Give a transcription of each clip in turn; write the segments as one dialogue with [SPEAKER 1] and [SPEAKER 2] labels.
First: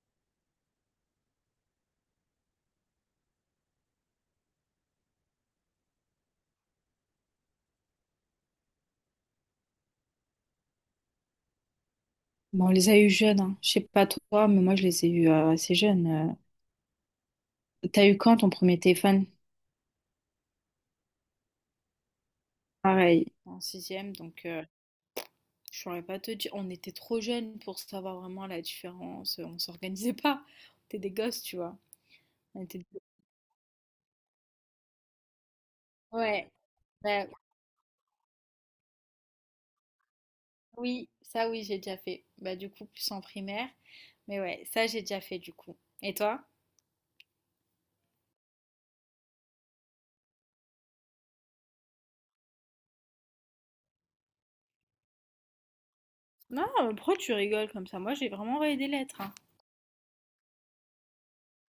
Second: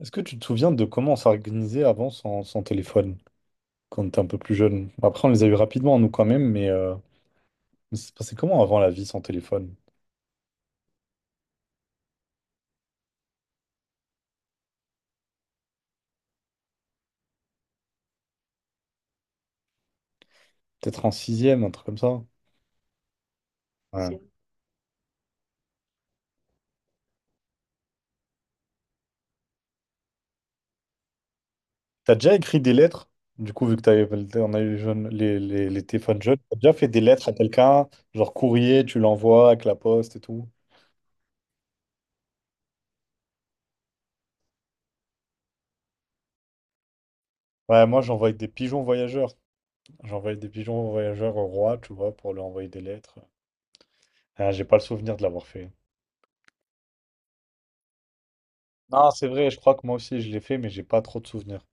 [SPEAKER 1] Est-ce que tu te souviens de comment on s'organisait avant sans téléphone, quand on était un peu plus jeune? Bon, après, on les a eu rapidement, nous, quand même, mais ça se passait comment avant la vie sans téléphone?
[SPEAKER 2] Bon, on les a eu jeunes, hein. Je sais pas toi, mais moi je les ai eu assez jeunes. T'as eu quand ton premier téléphone?
[SPEAKER 1] Peut-être en sixième, un truc comme ça.
[SPEAKER 2] Pareil, en
[SPEAKER 1] Ouais.
[SPEAKER 2] sixième,
[SPEAKER 1] Si.
[SPEAKER 2] donc je saurais pas te dire. On était trop jeunes pour savoir vraiment la différence. On s'organisait pas. On était des gosses, tu vois.
[SPEAKER 1] T'as déjà écrit
[SPEAKER 2] On
[SPEAKER 1] des
[SPEAKER 2] était des-
[SPEAKER 1] lettres? Du coup, vu que t'avais, on a eu les téléphones jeunes,
[SPEAKER 2] Ouais,
[SPEAKER 1] t'as déjà fait des
[SPEAKER 2] bah
[SPEAKER 1] lettres à quelqu'un, genre courrier, tu l'envoies avec la poste et tout?
[SPEAKER 2] oui, ça oui, j'ai déjà fait. Bah du coup, plus en primaire. Mais ouais, ça j'ai déjà fait du coup. Et toi?
[SPEAKER 1] Ouais, moi, j'envoyais des pigeons voyageurs. J'envoyais des pigeons voyageurs au roi, tu vois, pour lui envoyer des lettres. Ah, j'ai pas le souvenir de l'avoir fait.
[SPEAKER 2] Non, mais pourquoi tu rigoles comme ça? Moi, j'ai vraiment envoyé des
[SPEAKER 1] Non,
[SPEAKER 2] lettres,
[SPEAKER 1] c'est
[SPEAKER 2] hein.
[SPEAKER 1] vrai, je crois que moi aussi, je l'ai fait, mais j'ai pas trop de souvenirs.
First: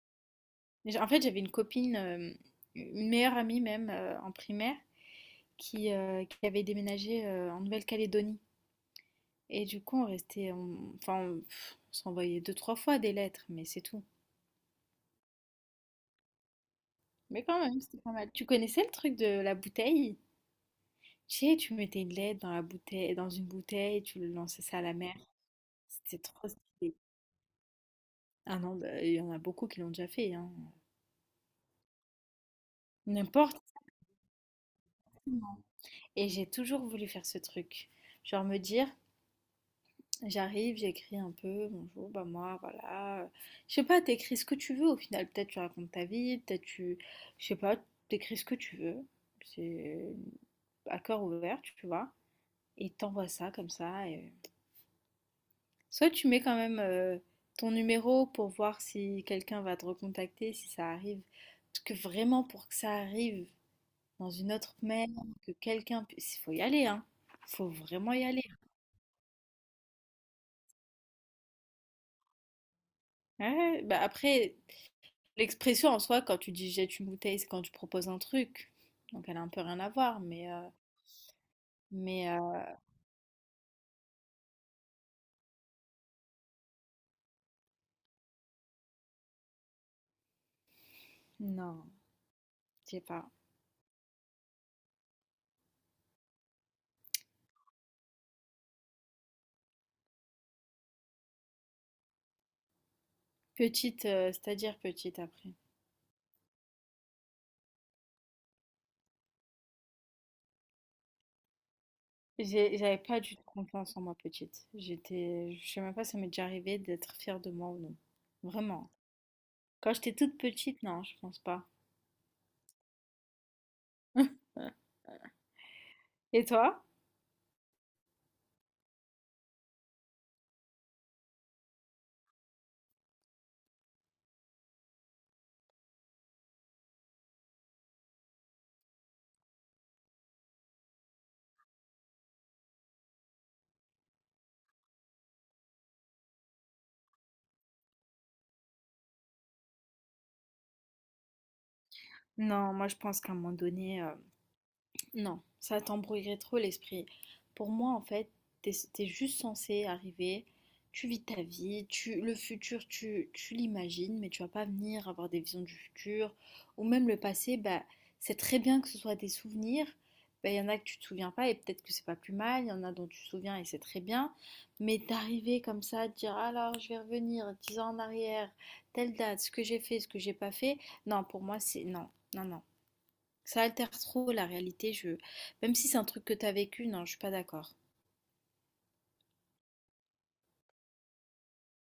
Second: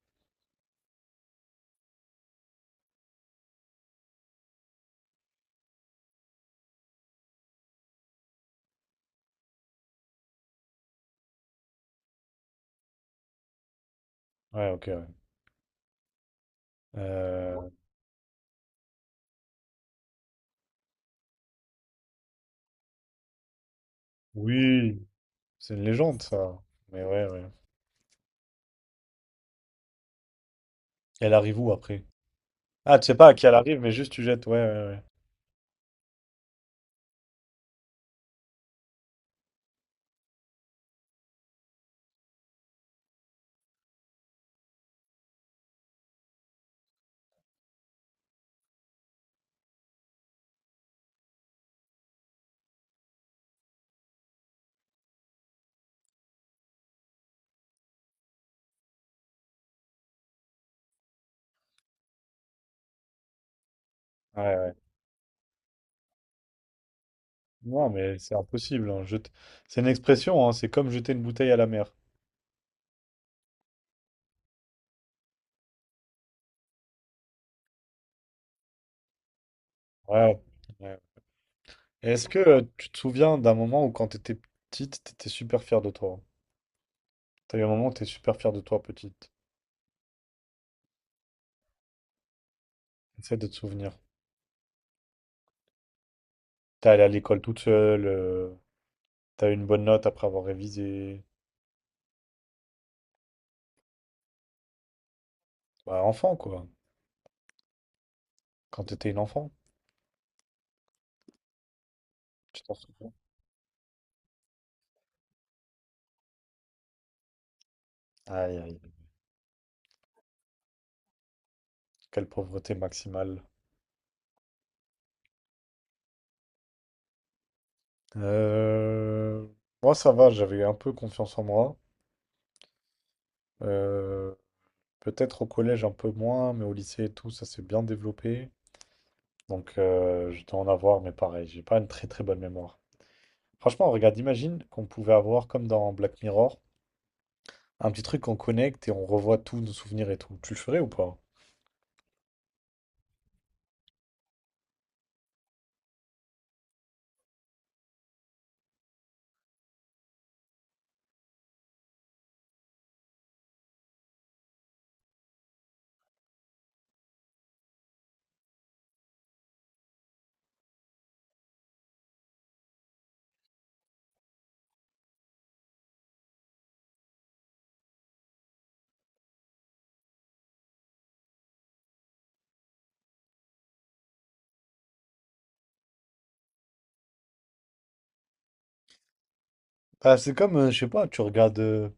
[SPEAKER 2] En fait, j'avais une copine, une meilleure amie même en primaire. Qui avait déménagé en Nouvelle-Calédonie. Et du coup, on restait, on- enfin, on, pff, on s'envoyait deux, trois fois des lettres, mais c'est tout.
[SPEAKER 1] Ouais, ok, ouais.
[SPEAKER 2] Mais quand
[SPEAKER 1] Euh,
[SPEAKER 2] même, c'était pas mal. Tu connaissais le truc de la bouteille? Tu sais, tu mettais une lettre dans la bouteille, dans une bouteille, tu le lançais ça à la
[SPEAKER 1] oui,
[SPEAKER 2] mer.
[SPEAKER 1] c'est une
[SPEAKER 2] C'était
[SPEAKER 1] légende,
[SPEAKER 2] trop
[SPEAKER 1] ça.
[SPEAKER 2] stylé.
[SPEAKER 1] Mais ouais, ouais.
[SPEAKER 2] Ah non, bah, il y en a beaucoup qui l'ont déjà fait, hein.
[SPEAKER 1] Elle arrive où après? Ah, tu sais pas à qui elle
[SPEAKER 2] N'importe.
[SPEAKER 1] arrive, mais juste tu jettes. Ouais, ouais, ouais.
[SPEAKER 2] Et j'ai toujours voulu faire ce truc. Genre me dire, j'arrive, j'écris un peu, bonjour, bah moi, voilà. Je sais pas, t'écris ce que tu veux au final. Peut-être tu racontes ta vie, peut-être tu. Je sais pas, t'écris ce que tu veux. C'est à cœur ouvert, tu vois. Et t'envoies ça comme ça. Soit tu mets quand même ton numéro pour voir si quelqu'un va te recontacter, si ça arrive. Parce que vraiment, pour que ça arrive dans une
[SPEAKER 1] Ouais, ouais.
[SPEAKER 2] autre mail, que quelqu'un puisse. Il faut y aller, hein. Faut
[SPEAKER 1] Non,
[SPEAKER 2] vraiment
[SPEAKER 1] mais
[SPEAKER 2] y
[SPEAKER 1] c'est
[SPEAKER 2] aller, hein.
[SPEAKER 1] impossible. Hein. C'est une expression, hein, c'est comme jeter une bouteille à la mer.
[SPEAKER 2] Ouais, bah après. L'expression en soi, quand tu dis: «Jette une bouteille», c'est quand tu proposes un truc, donc elle a un peu rien à voir,
[SPEAKER 1] Ouais. Ouais. Est-ce
[SPEAKER 2] mais
[SPEAKER 1] que
[SPEAKER 2] heu,
[SPEAKER 1] tu te souviens d'un moment où quand t'étais petite, t'étais super fière de toi? T'as eu un moment où t'es super fière de toi, petite.
[SPEAKER 2] non, je sais pas.
[SPEAKER 1] Essaie de te souvenir. T'es allée à l'école toute seule, t'as eu une bonne note après avoir révisé.
[SPEAKER 2] Petite, c'est-à-dire petite après?
[SPEAKER 1] Bah, enfant, quoi. Quand t'étais une enfant, tu t'en
[SPEAKER 2] J'avais
[SPEAKER 1] souviens?
[SPEAKER 2] pas du tout confiance en moi petite. J'étais je sais même pas si ça m'est déjà arrivé d'être fière de moi ou non.
[SPEAKER 1] Aïe, aïe,
[SPEAKER 2] Vraiment. Quand j'étais toute petite, non, je pense pas.
[SPEAKER 1] quelle pauvreté maximale.
[SPEAKER 2] Et toi?
[SPEAKER 1] Euh, Moi, ça va, j'avais un peu confiance en moi. Euh, Peut-être au collège un peu moins, mais au lycée et tout, ça s'est bien développé. Donc, je dois en avoir, mais pareil, j'ai pas une très très bonne mémoire. Franchement, regarde, imagine qu'on pouvait avoir, comme dans Black Mirror, un petit truc qu'on connecte et on revoit tous nos souvenirs et tout. Tu le ferais ou pas?
[SPEAKER 2] Non, moi je pense qu'à un moment donné, non, ça t'embrouillerait trop l'esprit. Pour moi, en fait, t'es juste censé arriver, tu vis ta vie, le futur, tu l'imagines, mais tu vas pas venir avoir des visions du futur. Ou même le passé, bah, c'est très bien que ce soit des souvenirs. Bah, y en a que tu te souviens pas et peut-être que c'est pas plus mal, il y en a dont tu te souviens et c'est très bien. Mais d'arriver comme ça, de dire alors je vais revenir 10 ans en arrière, telle date, ce que j'ai fait, ce que j'ai pas fait, non, pour moi c'est non, non, non. Ça altère trop la réalité, je... Même si c'est un truc que t'as vécu, non, je suis pas d'accord.
[SPEAKER 1] Ah, c'est comme, je sais pas, tu regardes,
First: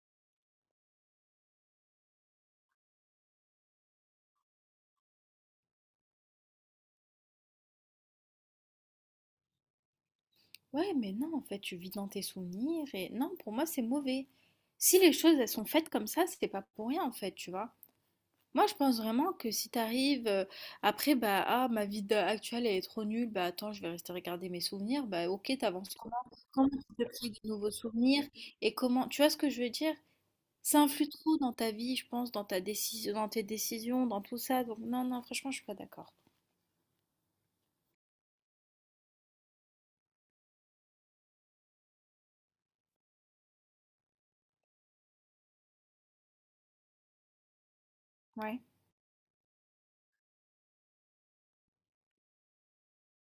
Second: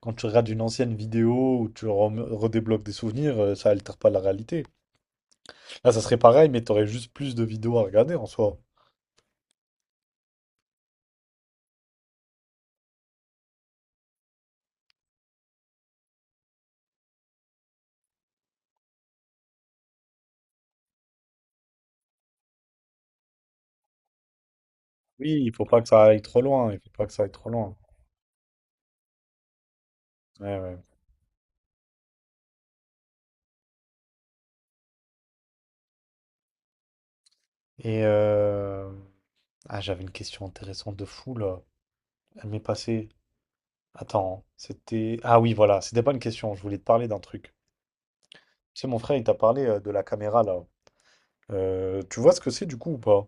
[SPEAKER 1] quand tu regardes une ancienne vidéo ou tu redébloques des souvenirs, ça altère pas la réalité. Là, ça serait pareil, mais t'aurais juste plus de vidéos à regarder en soi.
[SPEAKER 2] Ouais, mais non, en fait, tu vis dans tes souvenirs et non, pour moi, c'est mauvais. Si les choses, elles sont faites comme ça, c'est pas pour rien, en fait, tu vois. Moi, je pense vraiment que si t'arrives après, bah, ah, ma vie actuelle, elle est trop nulle, bah, attends, je vais rester regarder mes souvenirs, bah,
[SPEAKER 1] Oui,
[SPEAKER 2] ok,
[SPEAKER 1] il faut pas que
[SPEAKER 2] t'avances
[SPEAKER 1] ça
[SPEAKER 2] comment?
[SPEAKER 1] aille trop
[SPEAKER 2] Comment
[SPEAKER 1] loin. Il faut
[SPEAKER 2] tu
[SPEAKER 1] pas que
[SPEAKER 2] te
[SPEAKER 1] ça aille
[SPEAKER 2] crées
[SPEAKER 1] trop
[SPEAKER 2] de nouveaux
[SPEAKER 1] loin.
[SPEAKER 2] souvenirs et comment, tu vois ce que je veux dire?
[SPEAKER 1] Ouais, ouais.
[SPEAKER 2] Ça influe trop dans ta vie, je pense, dans ta décision, dans tes décisions, dans tout ça. Donc, non, non, franchement, je suis pas d'accord.
[SPEAKER 1] Et ah, j'avais une question intéressante de fou là. Elle m'est passée. Attends, c'était. Ah oui, voilà, c'était pas une question. Je voulais te parler d'un truc.
[SPEAKER 2] Ouais.
[SPEAKER 1] Tu sais, mon frère, il t'a parlé de la caméra là. Tu vois ce que c'est du coup ou pas?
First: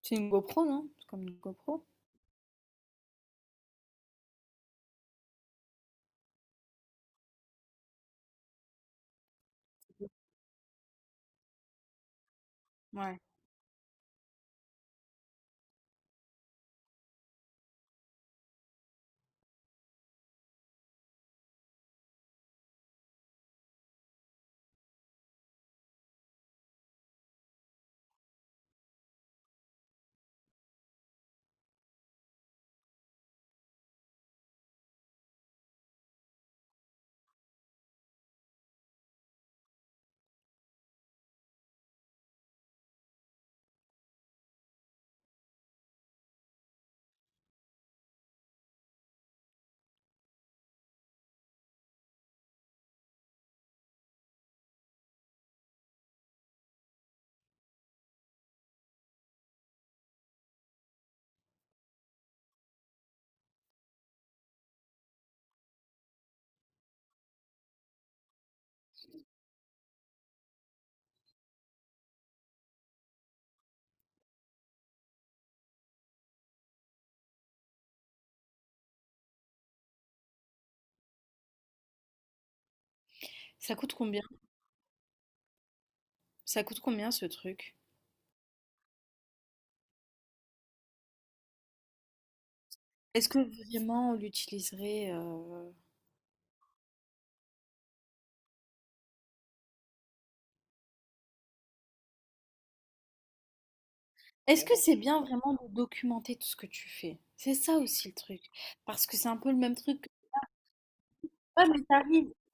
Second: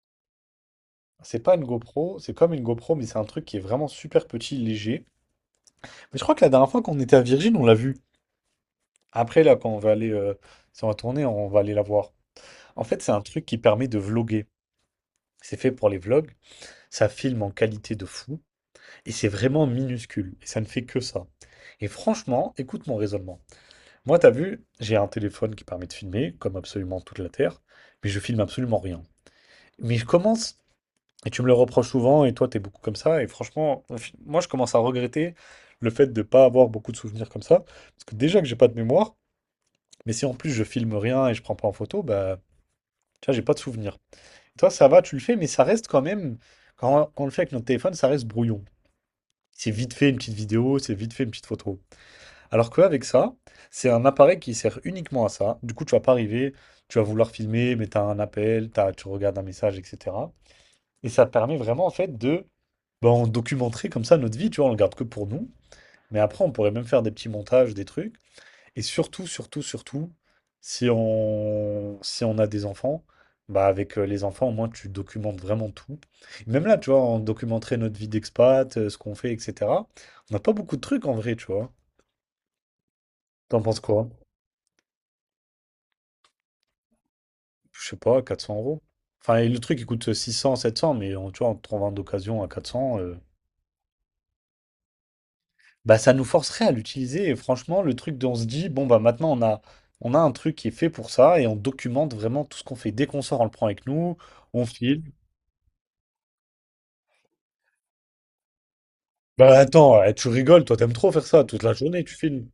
[SPEAKER 2] C'est une GoPro, non? C'est comme une
[SPEAKER 1] C'est pas une
[SPEAKER 2] GoPro.
[SPEAKER 1] GoPro, c'est comme une GoPro, mais c'est un truc qui est vraiment super petit, léger. Mais je crois que la dernière fois qu'on était à Virgin, on l'a vu. Après, là, quand on va aller, si on va tourner, on va aller la voir. En fait, c'est
[SPEAKER 2] Ouais.
[SPEAKER 1] un truc qui permet de vloguer. C'est fait pour les vlogs, ça filme en qualité de fou, et c'est vraiment minuscule, et ça ne fait que ça. Et franchement, écoute mon raisonnement. Moi, t'as vu, j'ai un téléphone qui permet de filmer, comme absolument toute la Terre, mais je filme absolument rien. Mais je commence, et tu me le reproches souvent, et toi, t'es beaucoup comme ça, et franchement, moi, je commence à regretter le fait de ne pas avoir beaucoup de souvenirs comme ça, parce que déjà que j'ai pas de mémoire, mais si en plus je filme rien et je prends pas en photo, bah, tu vois, j'ai pas de souvenirs. Toi, ça va, tu le fais, mais ça reste quand même, quand, on le fait avec notre téléphone, ça reste brouillon. C'est vite fait une petite vidéo, c'est vite fait une petite photo. Alors qu'avec ça, c'est un appareil qui sert uniquement à ça. Du coup, tu vas pas arriver, tu vas vouloir filmer, mais tu as un appel, tu regardes un message, etc. Et ça permet vraiment, en fait, de ben, on documenterait comme ça notre vie, tu vois, on le garde que pour nous. Mais après, on pourrait même faire des petits montages, des trucs. Et surtout, surtout, surtout, si on, si on a des enfants, bah avec les enfants, au moins, tu documentes vraiment tout. Même là, tu vois, on documenterait notre vie d'expat, ce qu'on fait, etc. On n'a pas beaucoup de trucs en vrai, tu vois. T'en
[SPEAKER 2] Ça
[SPEAKER 1] penses
[SPEAKER 2] coûte
[SPEAKER 1] quoi?
[SPEAKER 2] combien? Ça coûte combien ce truc?
[SPEAKER 1] Je sais pas, 400 euros. Enfin, et le truc, il coûte 600, 700 mais on, tu vois, en trouvant d'occasion à 400,
[SPEAKER 2] Est-ce que vraiment on l'utiliserait
[SPEAKER 1] bah ça nous forcerait à l'utiliser. Et franchement, le truc dont on se dit, bon, bah maintenant, on a un truc qui est fait pour ça et on documente vraiment tout ce qu'on fait. Dès qu'on sort, on le prend avec nous,
[SPEAKER 2] Est-ce
[SPEAKER 1] on
[SPEAKER 2] que c'est
[SPEAKER 1] file.
[SPEAKER 2] bien vraiment de documenter tout ce que tu fais? C'est ça aussi le truc. Parce que c'est un peu
[SPEAKER 1] Bah
[SPEAKER 2] le même
[SPEAKER 1] attends,
[SPEAKER 2] truc que...
[SPEAKER 1] eh, tu rigoles, toi t'aimes trop faire ça, toute
[SPEAKER 2] Ah,
[SPEAKER 1] la
[SPEAKER 2] mais
[SPEAKER 1] journée tu
[SPEAKER 2] t'arrives.
[SPEAKER 1] filmes.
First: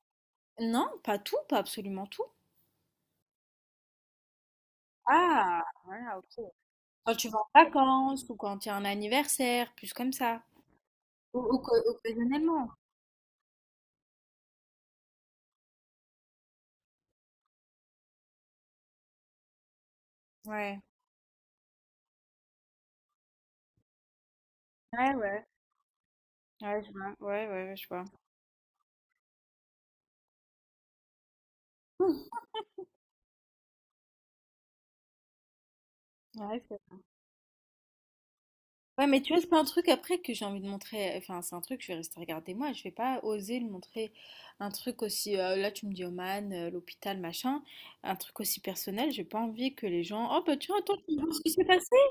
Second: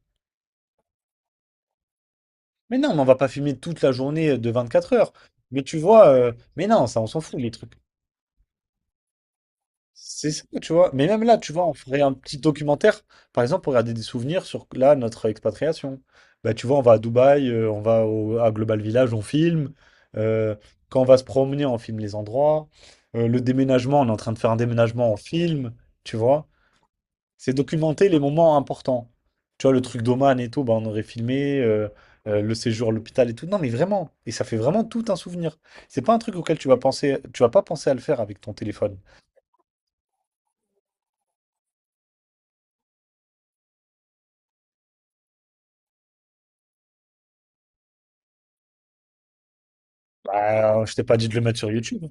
[SPEAKER 2] Non, pas tout, pas absolument tout.
[SPEAKER 1] Mais non, mais on va pas filmer toute la journée de 24 heures. Mais
[SPEAKER 2] Ah,
[SPEAKER 1] tu vois,
[SPEAKER 2] voilà, ok.
[SPEAKER 1] mais non, ça on
[SPEAKER 2] Quand
[SPEAKER 1] s'en
[SPEAKER 2] tu
[SPEAKER 1] fout
[SPEAKER 2] vas
[SPEAKER 1] les
[SPEAKER 2] en
[SPEAKER 1] trucs.
[SPEAKER 2] vacances ou quand il y a un anniversaire, plus comme
[SPEAKER 1] C'est
[SPEAKER 2] ça.
[SPEAKER 1] ça, tu vois. Mais même là,
[SPEAKER 2] Ou
[SPEAKER 1] tu vois, on ferait un petit
[SPEAKER 2] occasionnellement.
[SPEAKER 1] documentaire, par exemple, pour regarder des souvenirs sur là, notre expatriation. Bah tu vois, on va à Dubaï, on va à Global Village, on filme. Euh,
[SPEAKER 2] Ouais,
[SPEAKER 1] Quand on va se promener, on filme les endroits. Le déménagement, on est en train de faire un déménagement,
[SPEAKER 2] ouais,
[SPEAKER 1] on
[SPEAKER 2] ouais.
[SPEAKER 1] filme, tu vois.
[SPEAKER 2] Ouais, je vois, ouais,
[SPEAKER 1] C'est
[SPEAKER 2] ouais, ouais, je vois.
[SPEAKER 1] documenter les moments importants. Tu vois, le truc d'Oman et tout, bah, on aurait filmé
[SPEAKER 2] Hum.
[SPEAKER 1] le séjour à l'hôpital et tout. Non, mais vraiment. Et ça fait vraiment tout un souvenir. C'est pas un truc auquel
[SPEAKER 2] Ouais,
[SPEAKER 1] tu vas penser, tu vas pas penser à le faire avec ton téléphone.
[SPEAKER 2] ouais, mais tu vois, c'est pas un truc après que j'ai envie de montrer. Enfin, c'est un truc, je vais rester regarder moi. Je vais pas oser le montrer. Un truc aussi, là, tu me dis Oman, l'hôpital, machin. Un truc aussi personnel. J'ai pas envie que les gens. Oh, bah, tiens,
[SPEAKER 1] Bah, je
[SPEAKER 2] attends,
[SPEAKER 1] t'ai
[SPEAKER 2] tu
[SPEAKER 1] pas dit
[SPEAKER 2] vois
[SPEAKER 1] de le
[SPEAKER 2] ce qui
[SPEAKER 1] mettre
[SPEAKER 2] s'est
[SPEAKER 1] sur
[SPEAKER 2] passé?
[SPEAKER 1] YouTube.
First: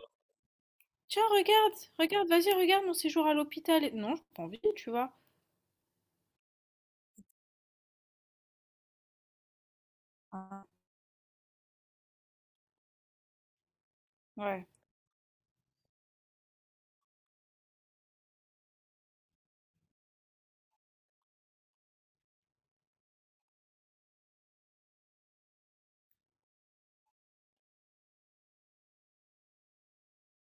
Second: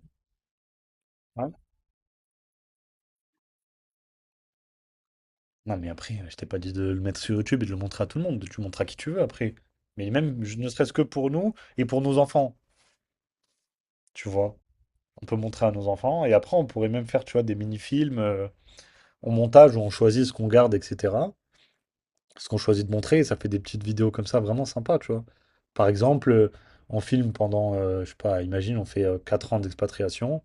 [SPEAKER 2] Tiens,
[SPEAKER 1] Hein. Ouais.
[SPEAKER 2] regarde, regarde, vas-y, regarde mon séjour à l'hôpital. Non, j'ai pas envie, tu vois.
[SPEAKER 1] Non, mais après, je t'ai pas dit de le mettre sur YouTube et de le montrer à tout le monde. Tu le montres à qui tu veux après. Mais même, je-
[SPEAKER 2] Ah,
[SPEAKER 1] ne serait-ce que pour nous et pour nos enfants, tu vois.
[SPEAKER 2] ouais.
[SPEAKER 1] On peut montrer à nos enfants et après, on pourrait même faire, tu vois, des mini-films en montage où on choisit ce qu'on garde, etc. ce qu'on choisit de montrer, et ça fait des petites vidéos comme ça vraiment sympa, tu vois. Par exemple, on filme pendant, je sais pas, imagine, on fait 4 ans d'expatriation,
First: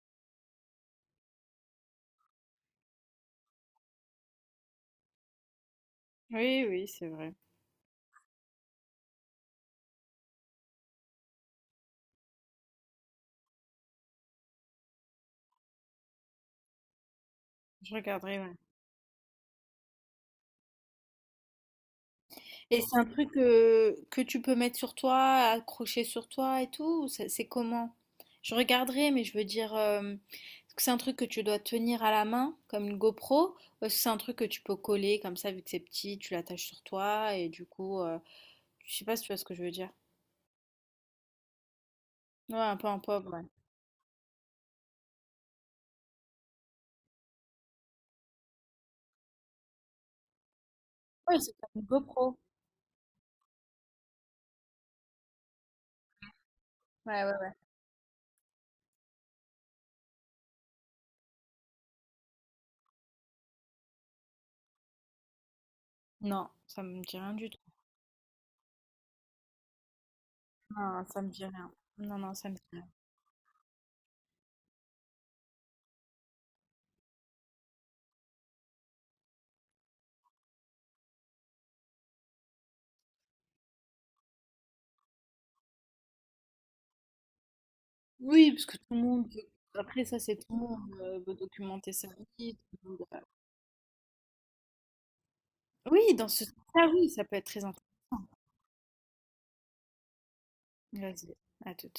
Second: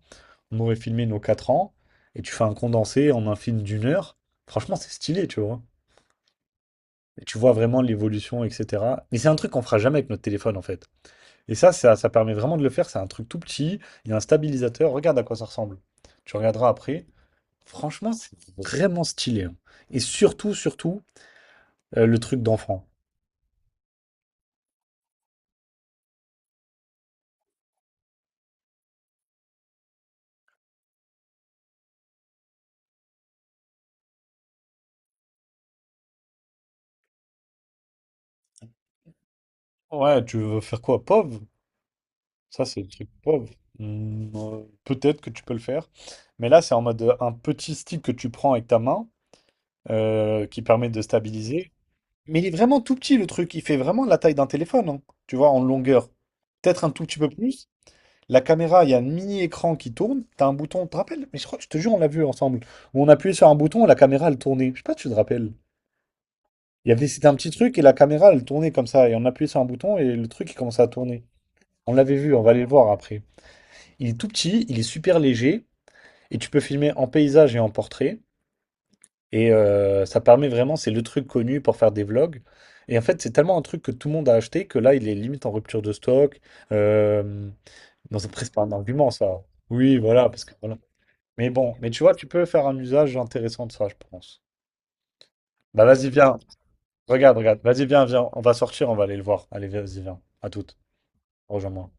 [SPEAKER 1] on aurait filmé nos 4 ans, et tu fais un condensé en un film d'1 heure, franchement, c'est stylé, tu vois.
[SPEAKER 2] Oui, oui, c'est
[SPEAKER 1] Et
[SPEAKER 2] vrai.
[SPEAKER 1] tu vois vraiment l'évolution, etc. Mais c'est un truc qu'on fera jamais avec notre téléphone, en fait. Et ça permet vraiment de le faire, c'est un truc tout petit, il y a un stabilisateur, regarde à quoi ça ressemble. Tu regarderas après.
[SPEAKER 2] Je
[SPEAKER 1] Franchement, c'est
[SPEAKER 2] regarderai, ouais.
[SPEAKER 1] vraiment stylé. Hein. Et surtout, surtout, le truc
[SPEAKER 2] Et
[SPEAKER 1] d'enfant.
[SPEAKER 2] c'est un truc que tu peux mettre sur toi, accrocher sur toi et tout, ou c'est comment? Je regarderai, mais je veux dire, est-ce que c'est un truc que tu dois tenir à la main, comme une GoPro, ou est-ce que c'est un truc que tu peux coller comme ça, vu que c'est petit, tu l'attaches sur toi, et du coup, je sais pas si tu vois ce que je veux dire.
[SPEAKER 1] Ouais, tu veux faire quoi? POV?
[SPEAKER 2] Ouais,
[SPEAKER 1] Ça,
[SPEAKER 2] un
[SPEAKER 1] c'est
[SPEAKER 2] peu
[SPEAKER 1] le
[SPEAKER 2] un
[SPEAKER 1] truc
[SPEAKER 2] pauvre, ouais.
[SPEAKER 1] POV. Hmm, peut-être que tu peux le faire. Mais là, c'est en mode un petit stick que tu prends avec ta main qui permet de
[SPEAKER 2] Ouais, c'est comme
[SPEAKER 1] stabiliser.
[SPEAKER 2] une GoPro.
[SPEAKER 1] Mais il est vraiment tout petit, le truc. Il fait vraiment la taille d'un téléphone, hein, tu vois, en longueur. Peut-être un tout petit
[SPEAKER 2] Ouais,
[SPEAKER 1] peu
[SPEAKER 2] ouais, ouais.
[SPEAKER 1] plus. La caméra, il y a un mini-écran qui tourne. T'as un bouton, tu te rappelles? Mais je crois que je te jure, on l'a vu ensemble. Où on appuyait sur un bouton et la caméra, elle tournait. Je sais pas si tu te rappelles.
[SPEAKER 2] Non, ça
[SPEAKER 1] Il y
[SPEAKER 2] me
[SPEAKER 1] avait,
[SPEAKER 2] dit
[SPEAKER 1] c'était
[SPEAKER 2] rien
[SPEAKER 1] un
[SPEAKER 2] du
[SPEAKER 1] petit
[SPEAKER 2] tout.
[SPEAKER 1] truc et la caméra, elle tournait comme ça. Et on appuyait sur un bouton et le truc, il commençait à
[SPEAKER 2] Non, ça
[SPEAKER 1] tourner.
[SPEAKER 2] me dit rien.
[SPEAKER 1] On l'avait
[SPEAKER 2] Non, non,
[SPEAKER 1] vu, on
[SPEAKER 2] ça
[SPEAKER 1] va
[SPEAKER 2] me
[SPEAKER 1] aller
[SPEAKER 2] dit
[SPEAKER 1] le
[SPEAKER 2] rien.
[SPEAKER 1] voir après. Il est tout petit, il est super léger, et tu peux filmer en paysage et en portrait. Et ça permet vraiment, c'est le truc connu pour faire des vlogs. Et en fait, c'est tellement un truc que tout le monde a acheté que là, il est limite en rupture de stock. Euh, Dans un
[SPEAKER 2] Oui,
[SPEAKER 1] presque pas
[SPEAKER 2] parce
[SPEAKER 1] un
[SPEAKER 2] que tout le
[SPEAKER 1] argument,
[SPEAKER 2] monde
[SPEAKER 1] ça. Oui,
[SPEAKER 2] après, ça,
[SPEAKER 1] voilà,
[SPEAKER 2] c'est
[SPEAKER 1] parce
[SPEAKER 2] tout
[SPEAKER 1] que
[SPEAKER 2] le
[SPEAKER 1] voilà.
[SPEAKER 2] monde veut
[SPEAKER 1] Mais bon, mais
[SPEAKER 2] documenter
[SPEAKER 1] tu
[SPEAKER 2] sa
[SPEAKER 1] vois, tu peux
[SPEAKER 2] vie.
[SPEAKER 1] faire un
[SPEAKER 2] Tout le monde,
[SPEAKER 1] usage intéressant de ça, je pense. Bah vas-y,
[SPEAKER 2] oui, dans
[SPEAKER 1] viens.
[SPEAKER 2] ce sens-là, oui, ça peut
[SPEAKER 1] Regarde,
[SPEAKER 2] être
[SPEAKER 1] regarde.
[SPEAKER 2] très
[SPEAKER 1] Vas-y,
[SPEAKER 2] intéressant.
[SPEAKER 1] viens, viens. On va sortir, on va aller le voir. Allez, vas-y, viens. À toutes.
[SPEAKER 2] Vas-y, à
[SPEAKER 1] Rejoins-moi.
[SPEAKER 2] tout.